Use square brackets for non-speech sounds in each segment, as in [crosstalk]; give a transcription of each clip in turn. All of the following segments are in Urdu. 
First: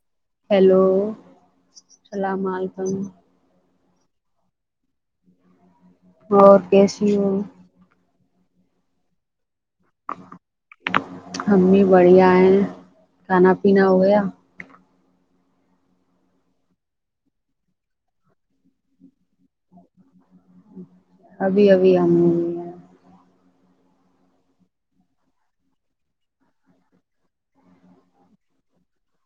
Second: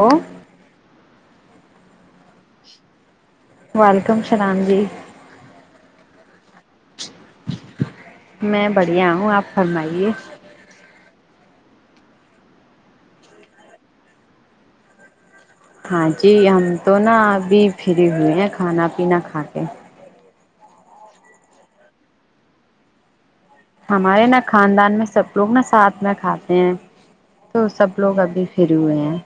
ہ [unintelligible] ہیلو اللام علیکم [unintelligible] ولکم سلام جی اور کیس [unintelligible] جیاں [unintelligible] میں بڑھیا ہوں آپ [unintelligible] فرمائیے [unintelligible] امی بڑھیا ہیں کھانا پینا ہو گیا ہاں جی ہم تو نا ابھی فری ہوئے ہیں کھانا پینا تاکے [unintelligible] ابھی ابھی ہم بھی ہے [unintelligible] ہمارے نا خاندان میں سب لوگ نا ساتھ میں کھاتے ہیں تو سب لوگ ابھی فھر ہوئے ہیں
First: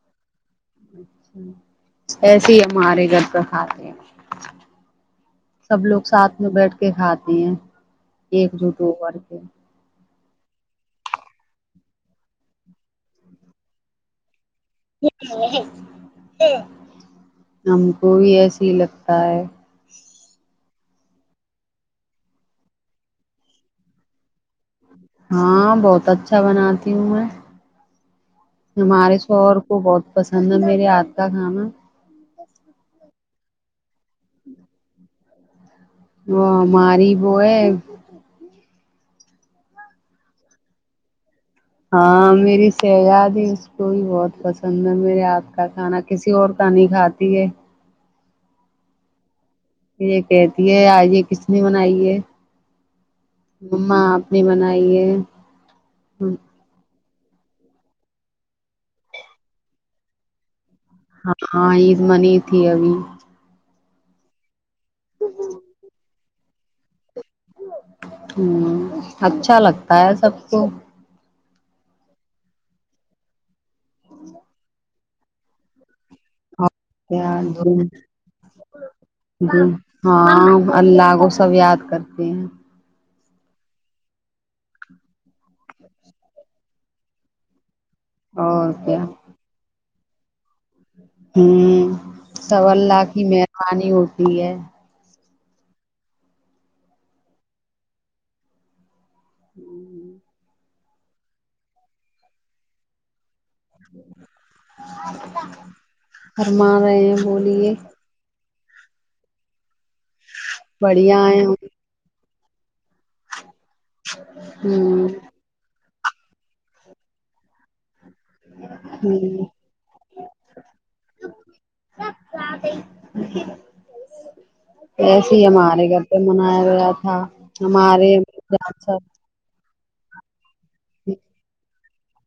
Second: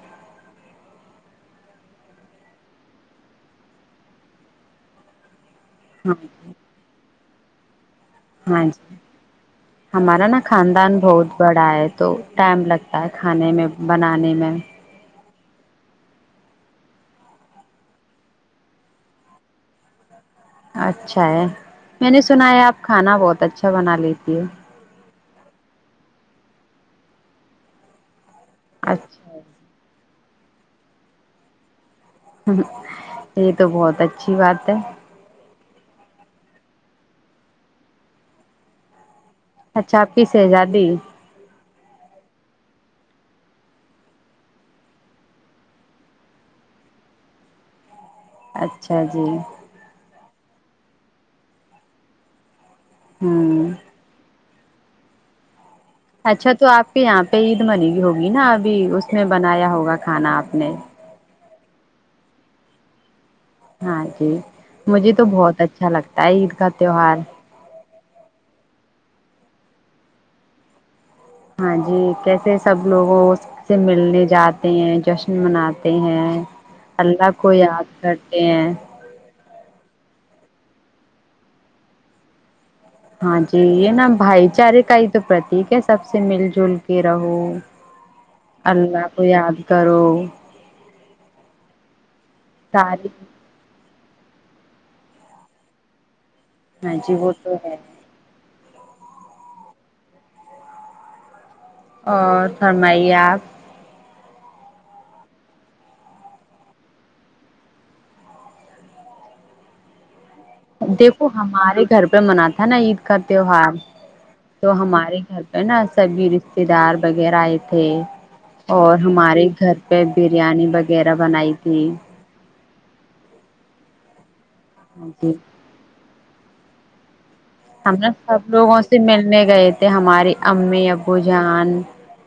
ایسے ہی ہمارے گھر پر کھاتے ہیں [unintelligible] سب لوگ ہاں ساتھ میں بیٹھ کے ہاتھ ج [unintelligible] ایک ہاں جٹو جی کر کے [unintelligible] ہمارا نا خاندان بہت بڑا ہے تو ٹائم لگتا ہے کھانے میں بنانے میں ہم کو بھی ایسے ہی لگتا ہے [unintelligible] اچھا ہے میں نے سنا ہے آپ کھانا بہت اچھا بنا لیتی ہو ہاں بہت اچھا بناتی ہوں میں ہمارے اچھا شور کو بہت پسند ہے میرے ہاتھ کا کھانا [unintelligible] یہ تو بہت اچھی بات ہے ہ ماری بو ہے اچھا آپیس ہےزادی ہاں میری سیاد ہی اس کو ہی بہت پسند ہے میرے ہاتھ کا کھانا کسی اور کا نہیں کھاتی ہے اچھا جی [unintelligible] یہ کہتی ہے آج یہ کس نے بنائی ہے ہوں [unintelligible] اپنی بنائیے [unintelligible] اچھا تو آپ [unintelligible] کہ یہاں پہ عید منی گی ہوگی نا ابھی اس میں بنایا ہوگا کھانا آپ نے [unintelligible] ہاں ہاں عید منی تھی ابھی ہاں جی [unintelligible] مجھے تو بہت اچھا لگتا ہے عید کا تہوار [unintelligible] ہ اچھا لگتا ہے سب کو [unintelligible] ہاں جی کیسے سب لوگ اس سے ملنے جاتے ہیں جشن مناتے ہیں اور اللہ کیا کو یاد کرتے ہیں [unintelligible] ہاں اللہ کو سب یاد کرتے ہیں [unintelligible] ہاں جی یہ نا بھائی چارے کا ہی تو پرتییک ہے سب سے مل جل کے رہو اور اللہ کو یاد کرو ہ [unintelligible] ہ سو اللہ کی مہربانی ہوتی ھ ہے [unintelligible] ہاں جی وہ تو ہے [unintelligible] ہوں [unintelligible] اور فرمائیے آپ گرما رہے ہیں بولیے [unintelligible] بڑھیا دیکھو ہے ہمارے گھر پہ مناتے ہے نا عید کرتے ہو ہا [unintelligible] تو ہ ہمارے گھر پہ نا [unintelligible] سبھی رشتے دار وغیرہ آئے تھے [unintelligible] اور ہ ہماریے گھر پہ بریانی وغیرہ بنائی تھی جی وسے ہی ہم ہمارے گھر پہ منایا گیا تھا [unintelligible] ہم نے سب لوگوں سب سے ملنے گئے تھے [unintelligible] ہمارے [unintelligible] امی ابو جان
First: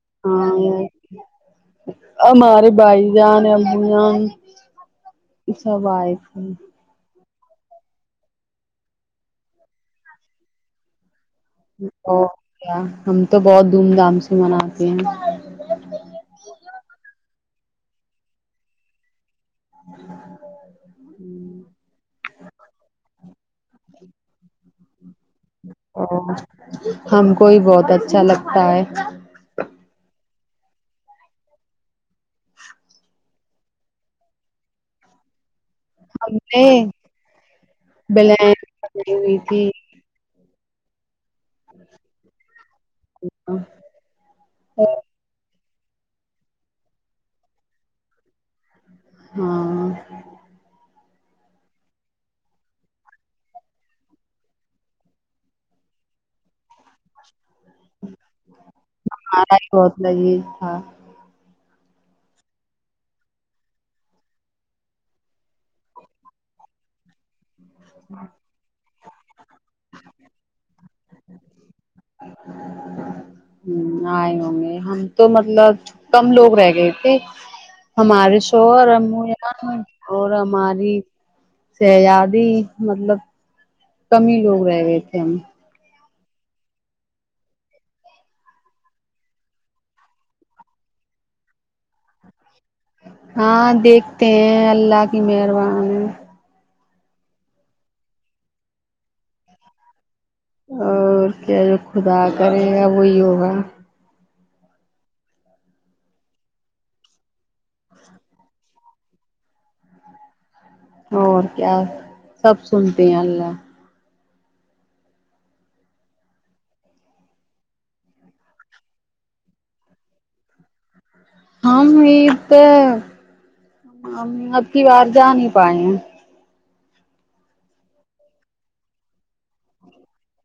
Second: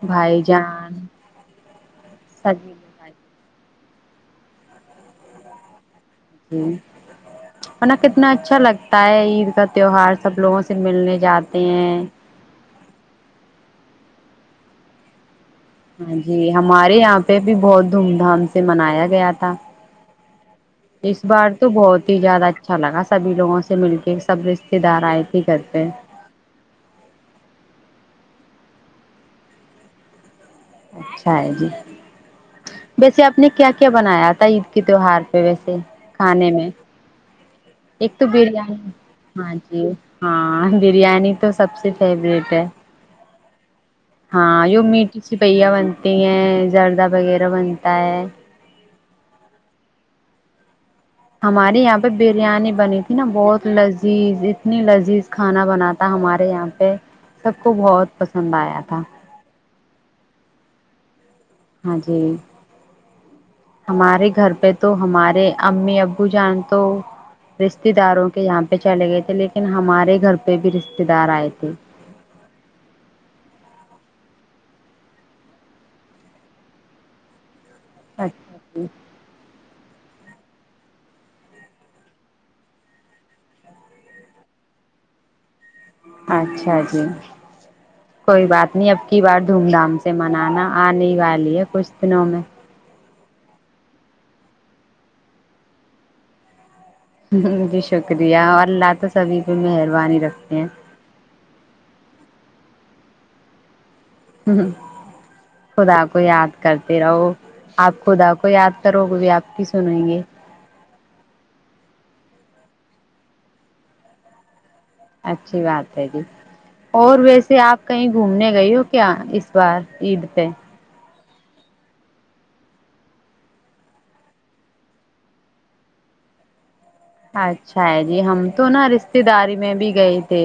بھائی ہاں جان س [unintelligible] بیا سب آئے [unintelligible] ہوں [unintelligible] ن کتنا اچھا لگتا ہے عید کا تیوہار سب لوگوں سے ملنے جاتا اوک [unintelligible] ہم تو بہت دھوم دھام سے مناتے ہیں [unintelligible] ہاں جی ہمارے یہاں پہ بھی بہت دھوم دھام سے منایا گیا تھا اس بار تو بہت ہی زیادہ اچھا لگا [unintelligible] سبھی لوگوں سے مل کے سب رشتے دار آئے تھ ا ہم کو ہی بہت اچھا لگتا ت ہے اچھا ہے جی ویسے آپ نے کیا کیا بنایا تھا عید کے تہوہار پہ ویسے ہم کھانے نے میں ایک تو بلین بریانی بنائی ہوئی ہاں تھی جی ہاں ہاں بریانی تو سب سے فیورٹ ہے ہاں جو میٹھی سپہیا بن پٹگ ہے زردہ وغیرہ بنتا ہے ہاں ہمارے یہاں پہ بریانی بنی تھی نا بہت لذیذ اتنی لذیذ کھانا بناات تھا ہمارے یہاں پہ پ سب کو بہت پسند آیا تھا لگی تھا ہاں جی ہمارے گھر پہ تو ہمارے امی ابو جان تو رشتے داروں کے یہاں پہ چلے گئے تھے لیکن ہمارے گھر پہ بھی رشتے دار آئے تھے ہ آئے ہوں گے ہم تو مطلب کم لوگ رہ گئے تھے ہمارے اچھا شو جی اور ہم اور ہماری شہزادی مطلب کمی ہی لوگ رہ گئے تھے ہم اچھا جی کوئی بات نہیں اب کی بار دھوم دھام سے منانا آنے والی ہے کچھ دنوں میں ہاں دیکھتے ہیں اللہ کی مہربانی جی شکریہ اور اللہ تو سبھی پہ مہربانی رکھ اور کیا جو خدا کرے گا وہیوگا ہ خدا کو یاد کرتے رہو آپ خدا کو یاد کرو گے بھی آپ کی سنیں گے اور کیا سب سنتے ہیں اللہ اچھی بات ہے جی اور ویسے آپ کہیں گھومنے گئی ہو کیا اس بار عید پہ ہم یہ تو ہم اب کی بار جا نہیں پائے ہیں اچھا ہے جی ہم تو نا رشتے داری میں بھی گئے تھے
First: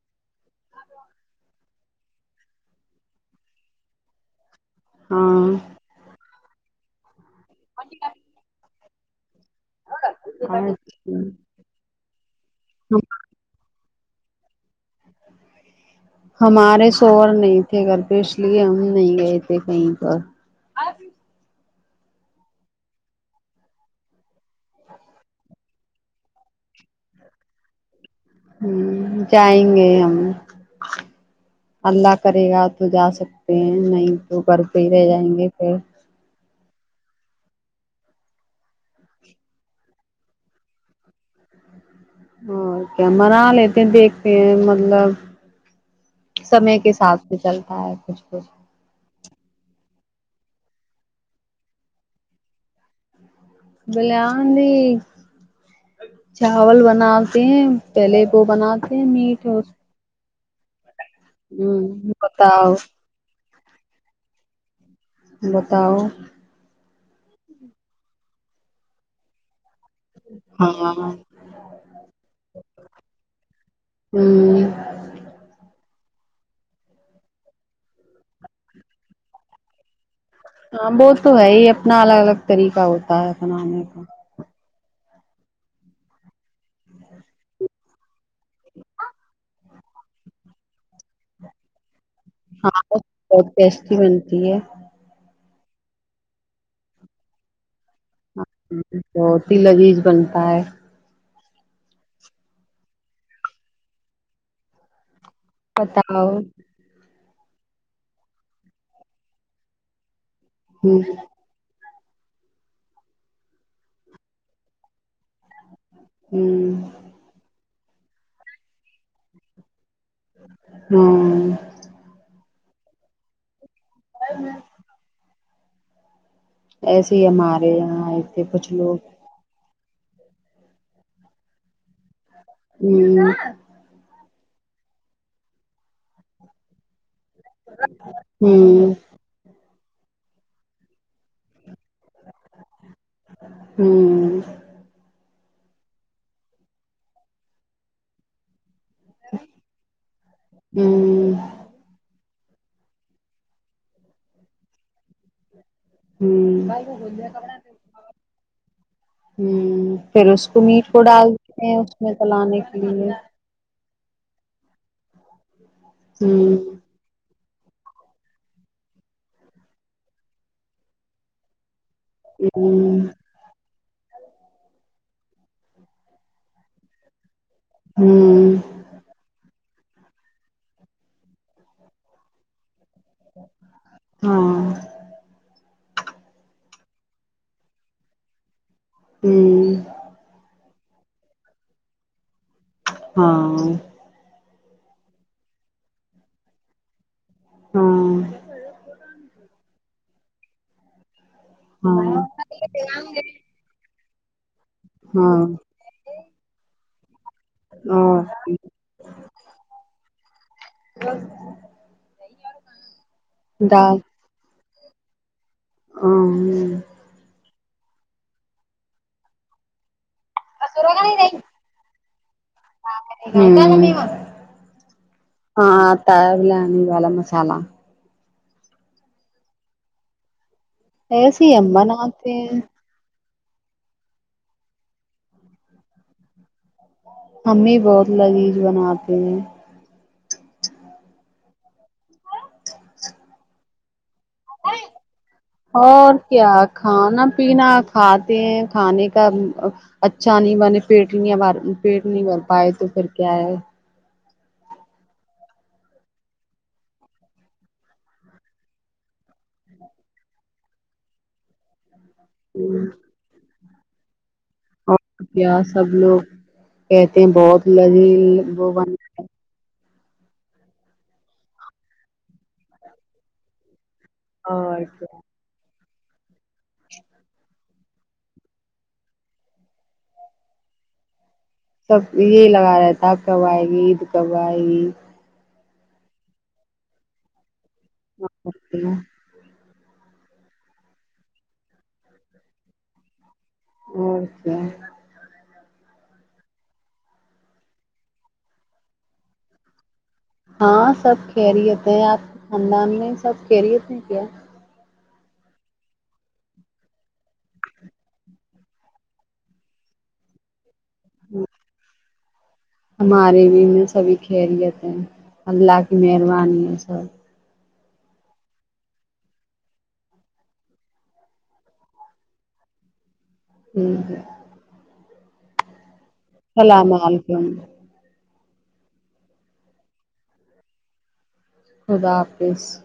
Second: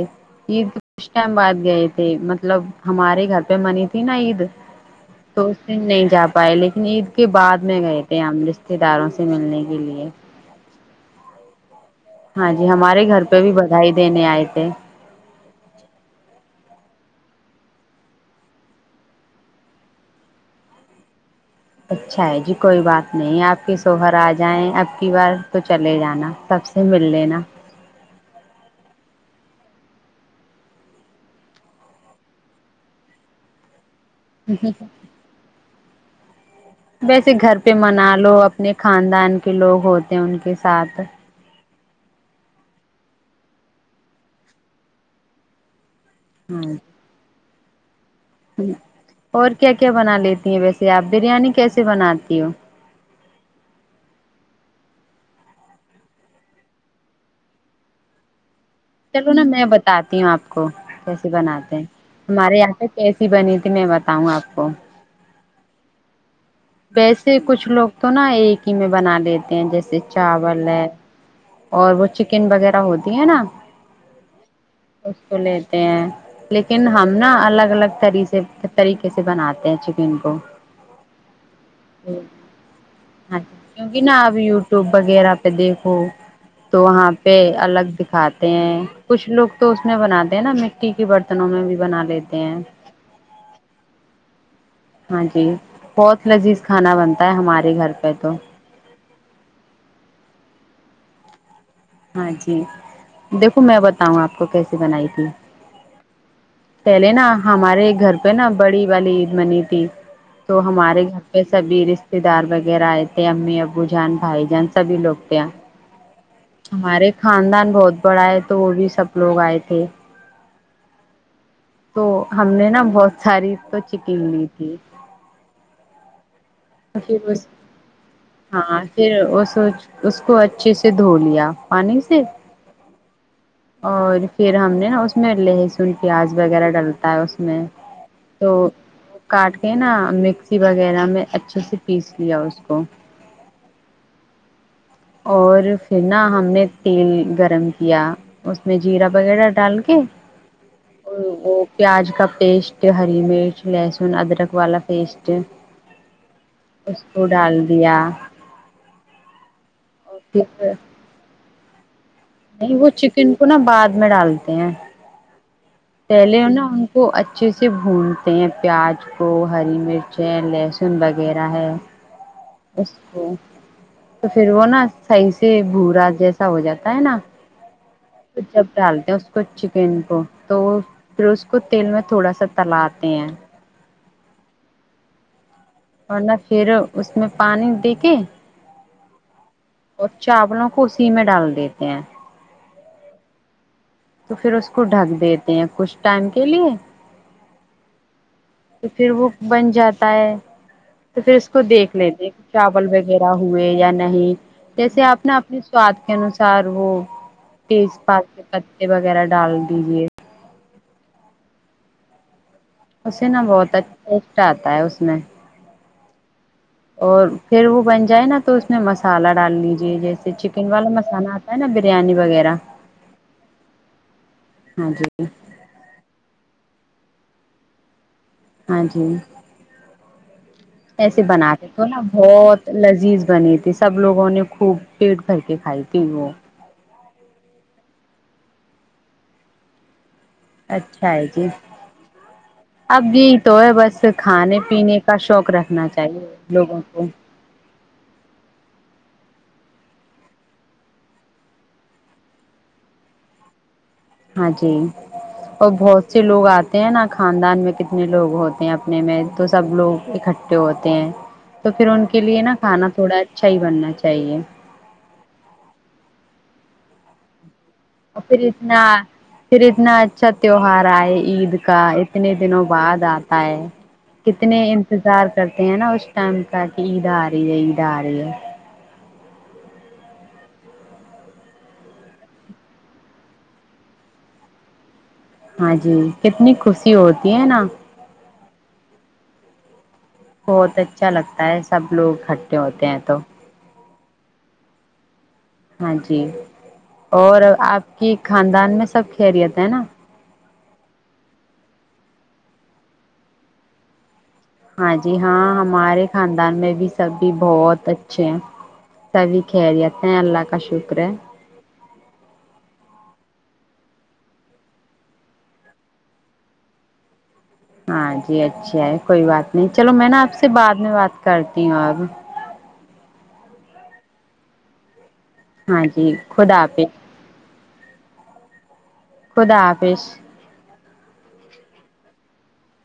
عید کچھ ٹائم بعد گئے تھے مطلب ہمارے گھر پہ منی تھی نا عید تو اس ہاں دن نہیں جا پائے لے نید بد میں گئے تھے ہم ج رشتے داروں سے ملنے کے لیے اچ ہ ہاں جی ہمارے گھر پہ بھی بدھائی انے آئیتے ہمارے شور نہیں تھے گھر پہ اس لیے ہم نہیں گئے تھے کہیں پر اچھا ہے جی کوئی بات نہیں آپ کے سوہر آ جائیں اب کی بار تو چلے جانا تب سے مل لینا ہ جائیں گے ہم اللہ کرے گا تو جا سکتے ہیں نہیں تو کر کے ہی رہ جائیں گے پھر ویسے گھر پہ منا لو اپنے خاندان کے لوگ ہوتے ہیں ان کے ساتھ اور کیا منا لیتے دیکھتے ہیں مطلب سمے کے ساتھ چلتا ہے کچھ کچھ ہوں اور کیا کیا بنا لیتی ہیں ویسے آپ بریانی کیسے بناتی ہو بل آند چاول بناتے ہیں پہلے وہ بنات چلو نا میں بتاتی ہوں آپ کو کو کیسیے بناتے ہیں ہمارے بتاؤ یہاں پہ کیسی بنی ت کت میں بتاؤںا آپ کو بتاؤ ویسے کچھ لوگ تو نا ایک ہی میں بنا لیتے ہیں جیسے ج چاول ہے ہاں اور وہ چکن وغیرہ ہوتی ہے نا ہوں اس کو لیتے ہیں لیکن ہم نا الگ الگ طری طریقے سے بناتے ہیں چکن کو ہاں بوت تو ہے ہی اپنا الگ الگ ہاں طریقہ ہوتا ہے بنانے کا وب وغیرہ پہ دیکھو تو وہاں پہ الگ دکھاتے ہیں کچھ لوگ تو اس میں بناتے ہیں نا مٹی کے برتنوں میں بھی بنا لیتے ہیں ہاں بہت ٹیسٹی بنتی ہے ہاں جی بہت لذیذ کھانا بنتا ہے ہمارے گھر پہ تو ہ بتی لذیذ بنتا ہے ہاں جی دیکھو میں بتاؤں آپ کو کیسی بنائی تھی بتاؤ پہلے نا ہمارے گھر پہ نا بڑی والی عید منی تھی تو ہمارے ہوں گھر پہ سبھی رشتے رشتے دار وغیرہ آئے تھے امی ابو جان بھائی جان سبھی لوگ تھے یہ ہ ہمارے خاندان بہت پڑھ آئے تو وہ بھی سب لوگ آئے تھے ہاں تو ہم نے نا بہت ساری تو سکم لی تھی ایسے ہی پھر اس ہمارے یہاں ا تھے کچھ ہاں لوگ پھر اس اس کو اچھے سے دھو لیا پانی سے ہوں اور پھر ہم نے نا اس میں لہسن پیاز وغیرہ ڈالتا ہے میں تو ہوں کاٹ [unintelligible] نا مکسی وغیرہ میںچ [unintelligible] جچ [unintelligible] پیس لیا اس کو [unintelligible] ہوں اور پھر نا ہم نے تیل گرم کیا اس [unintelligible] میں جیرا وغیرہ ڈال کے ہوں وہ پیاز ک [unintelligible] پٹیسٹ ہری مرچ لہسن ادرک والا پیسٹ ہوں [unintelligible] اس کو ڈال دیا [unintelligible] ہوں پھر اس کو میٹ کو ڈال [unintelligible] ا [unintelligible] نہیں وہ چکن کو نا بعد میں ڈالتے ہیں [unintelligible] پہلے ہو ہوں نا ان کو اچا اچھے سے بھونتے ہیں پیاز کو ہری مرچ ہے لہسن وغیرہ ہے [unintelligible] ہوں اچا تو پھر وہ نا [unintelligible] صحیح سے بھو راات جیسا ہو جاتا ہے نا ہوں جب ڈالتے ہیں اس کو اچ [unintelligible] ان کو تو پھر اس کو تیل میں تھوڑا سا تلا [unintelligible] د ہیں [unintelligible] ہاں [unintelligible] ورنہ پھر اس میں پانی دے کے ہوں اور چاولوں کوسی میں ڈال د دیتے ہیں [unintelligible] ہاں [unintelligible] تو پھر اس کو ڈھک دیتے ہیں کچھ ٹائم کے لیے ہاں [unintelligible] تو پھر وہ بن جاتا ہے تو پھر اس کو دیکھ لیتے چاول ہاں وغیرہ ہوئے یا نہیں [unintelligible] جیسے آپ نے ہاں اپنے سواد کے انوسار وہ تیز پ اور پتے وغیرہ ڈال دیجے ب [unintelligible] اسے نا بہت اچھا ٹیسٹ آ تھا ہوتا ہے اس میں ہاں اور پھر وہ بن جائے نا تو اس میں مسالہ ڈال لیجے جیسے چکن والا مسالہ آتا ہے نا بریانی وغیرہ ہو ہاں جی ہاں تلا پنیر والا مصالحہ ہاں جی ایسے ہی بناتے ہم ہو نا بناتے ہیں بہت لذیذ بنی تھی سب لوگوں نے خوب پیٹ بھر کے کھائی تھی وہ امی بہت لذیذ بناتی ہیں اچھا ہے جی اب یہی تو ہے بس کھانے پینے کا شوق رکھنا اور چاہیے کیا لوگوں کو کھانا پینا کھاتے ہیں کھانے کے اچھا نہیں بنے پیٹ نہیں پیٹ نہیں بھر پائے تو پھر کیا ہے ہاں جی اور بہت سے لوگ آتے ہیں نا خاندان میں کتنے لوگ ہوتے ہیں اپنے میں تو سب لوگ اکٹھے ہوتے ہیں تو پھر ان کے کے لیے نا کانا تھوڑا اچھا ہی بننا چاہیے اور کیا سب لوگ کہتے ہیں بہت اور پھر لذیذ وہ اتنا بنا ہے پھر اتنا اچھا تیوار آئے عید کا اتنے دنوں بعد آتا ہے کتنے اور کیا انتظار کرتے ہیں نا اس ٹائم کا عید آ رہی ہے عید آ رہی ہے سب یہی لگا رہتا اب کب آئے گی عید کب آئے گی ہاں جی کتنی خوشی ہوتی ہے نا کیا بہت اچھا لگتا ہے سب لوگ اکٹھے ہوتے ہیں تو اور کیا ہاں جی اور آپ کی خاندان میں سب خیریت ہے نا ہاں سب خیریت ہیں آپ کے خاندان میں سب خیریت ہیں کیا ہاں جی ہاں ہمارے خاندان میں بھی سبھی بہت اچھے ہیں سبھی خیریت ہیں اللہ کا شکر کرے ہمارے بھی میں سبھی خیریت ہیں اللہ کی مہربانی ہے سب ہاں جی اچھا ہے کوئی بات نہیں چلو میں نا آپ سے بعد میں بات کرتی ہوں اب ہوں ہوں جی خدا السلام حافظ علیکم خدا حافظ خدا حافظ